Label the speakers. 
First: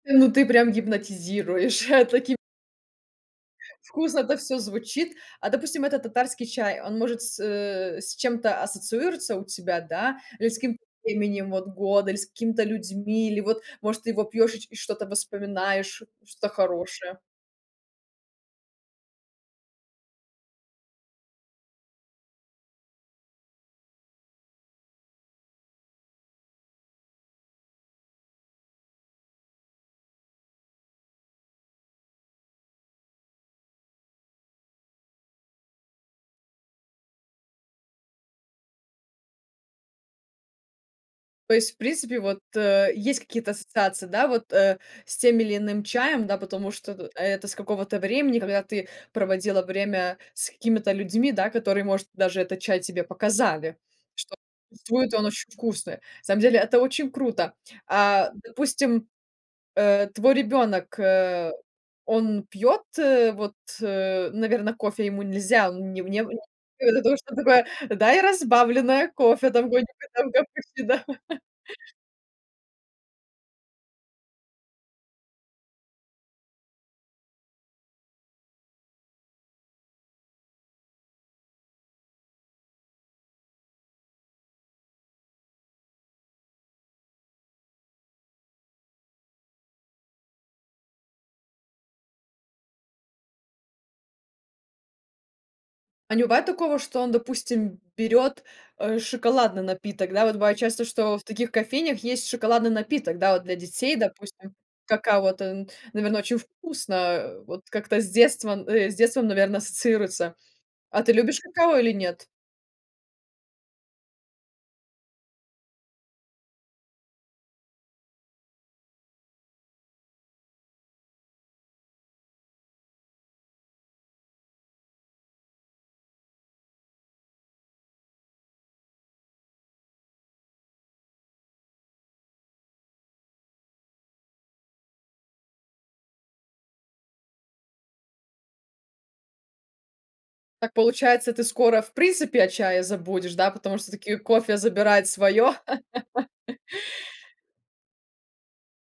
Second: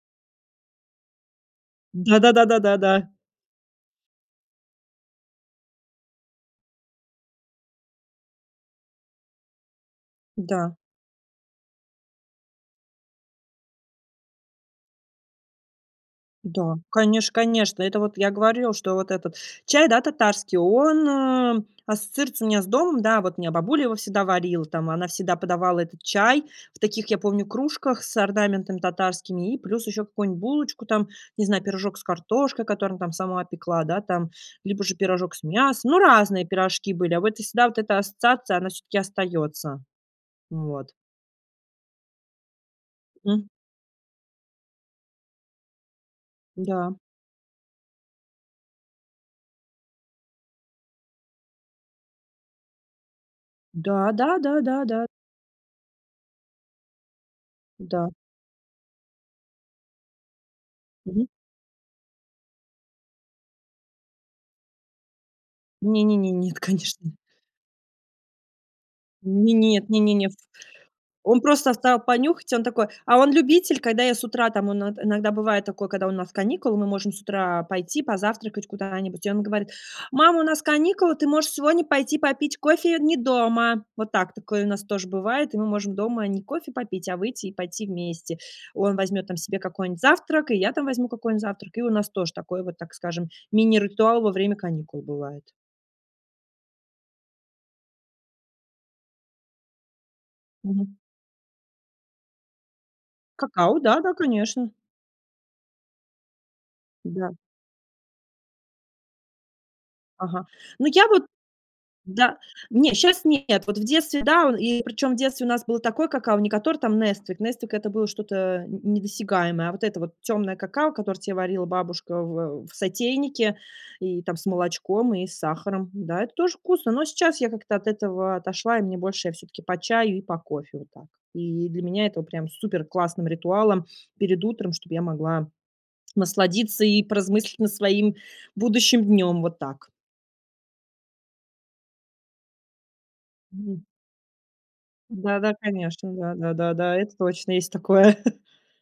Speaker 1: Ну, ты прям гипнотизируешь, э, таки.
Speaker 2: Да-да-да, да-да-да.
Speaker 1: Вкусно это всё звучит. А допустим, этот татарский чай, он, может, с э, с чем-то ассоциируется у тебя, да? Или с
Speaker 2: Да.
Speaker 1: каким-то временем, вот, года, или с какими-то людьми, или вот, может, ты его пьёшь и ч и что-то вспоминаешь, что-то
Speaker 2: Да,
Speaker 1: хорошее?
Speaker 2: конечно, конечно. Это вот я говорила, что вот этот чай, да, татарский, он, эм, ассоциируется у меня с домом. Да, вот меня бабуля его всегда варил. Там она всегда подавала этот чай в таких, я помню, кружках с орнаментами татарскими и плюс ещё какую-нибудь булочку там, не знаю, пирожок с картошкой, которым там сама пекла, да, там, либо же пирожок с мясом, но разные пирожки были. А вот и всегда вот эта ассоциация, она всё-таки остаётся. Вот.
Speaker 1: То есть, в принципе, вот, э, есть
Speaker 2: М.
Speaker 1: какие-то ассоциации, да, вот, э, с тем или иным чаем, да, потому
Speaker 2: Да.
Speaker 1: что ты это с какого-то времени, когда ты проводила время с какими-то людьми, да, которые, может, даже этот чай тебе показали,
Speaker 2: Да,
Speaker 1: что
Speaker 2: да-да-да, да.
Speaker 1: твой-то он очень вкусный. Самом деле это очень круто.
Speaker 2: Да.
Speaker 1: А допустим, э, твой ребёнок,
Speaker 2: Мгм.
Speaker 1: э, он пьёт, э, вот, э, наверно, кофе ему нельзя, у неу
Speaker 2: Не-не-не,
Speaker 1: неу
Speaker 2: нет,
Speaker 1: ты ему
Speaker 2: конечно.
Speaker 1: даешь, он такой: "Дай разбавленное кофе".
Speaker 2: Не,
Speaker 1: Там
Speaker 2: нет,
Speaker 1: годика
Speaker 2: не-не-не,
Speaker 1: там,
Speaker 2: втв
Speaker 1: как почти, да.
Speaker 2: он просто встал понюхать. Он такой а он любитель, когда я с утра там, он от иногда бывает такое, когда у нас каникулы, мы можем с утра пойти позавтракать куда-нибудь, и он говорит: "Мама, у нас каникулы. Ты можешь сегодня пойти попить кофе не дома". Вот так, такое у нас тоже бывает. И мы можем дома не кофе попить, а выйти и пойти вместе. Он возьмет там себе какой-нибудь завтрак, и я там возьму какой-нибудь завтрак. И у нас тоже такой вот, так скажем, мини-ритуал во время каникул бывает.
Speaker 1: А не бывает такого, что он, допустим, берёт, э, шоколадный напиток? Да, вот бывает часто,
Speaker 2: Мгм.
Speaker 1: что в таких кофейнях есть шоколадный напиток. Да, вот для
Speaker 2: Какао,
Speaker 1: детей,
Speaker 2: да-да,
Speaker 1: допустим,
Speaker 2: конечно.
Speaker 1: какао, вот, эн наверно, очень вкусно,
Speaker 2: Да.
Speaker 1: э, вот как-то с детством, э, с детством, наверно, ассоциируется?
Speaker 2: Ага, ну,
Speaker 1: А
Speaker 2: я
Speaker 1: ты
Speaker 2: вот
Speaker 1: любишь какао или нет?
Speaker 2: да не, щас нет, вот в детстве да, ол и причём в детстве у нас было такое какао, не которое там "Несквик". "Несквик"- это было что-то н недосягаемое, а вот это вот тёмное какао, которое те варила бабушка в ау в сотейнике и там с молочком и с сахаром. Да, это тоже вкусно, но сейчас я как-то от этого отошла, и мне больше всё-таки по чаю и по кофе. Вот так. И для меня это прям суперклассным ритуалом перед утром, чтобы я могла насладиться и поразмыслить на своим будущим днём. Вот так.
Speaker 1: Так получается, ты скоро, в принципе, о чае забудешь, да? Потому
Speaker 2: Ву.
Speaker 1: что таки кофе забирает
Speaker 2: Да, да,
Speaker 1: своё?
Speaker 2: конечно, да, да, да, да, это точно есть такое.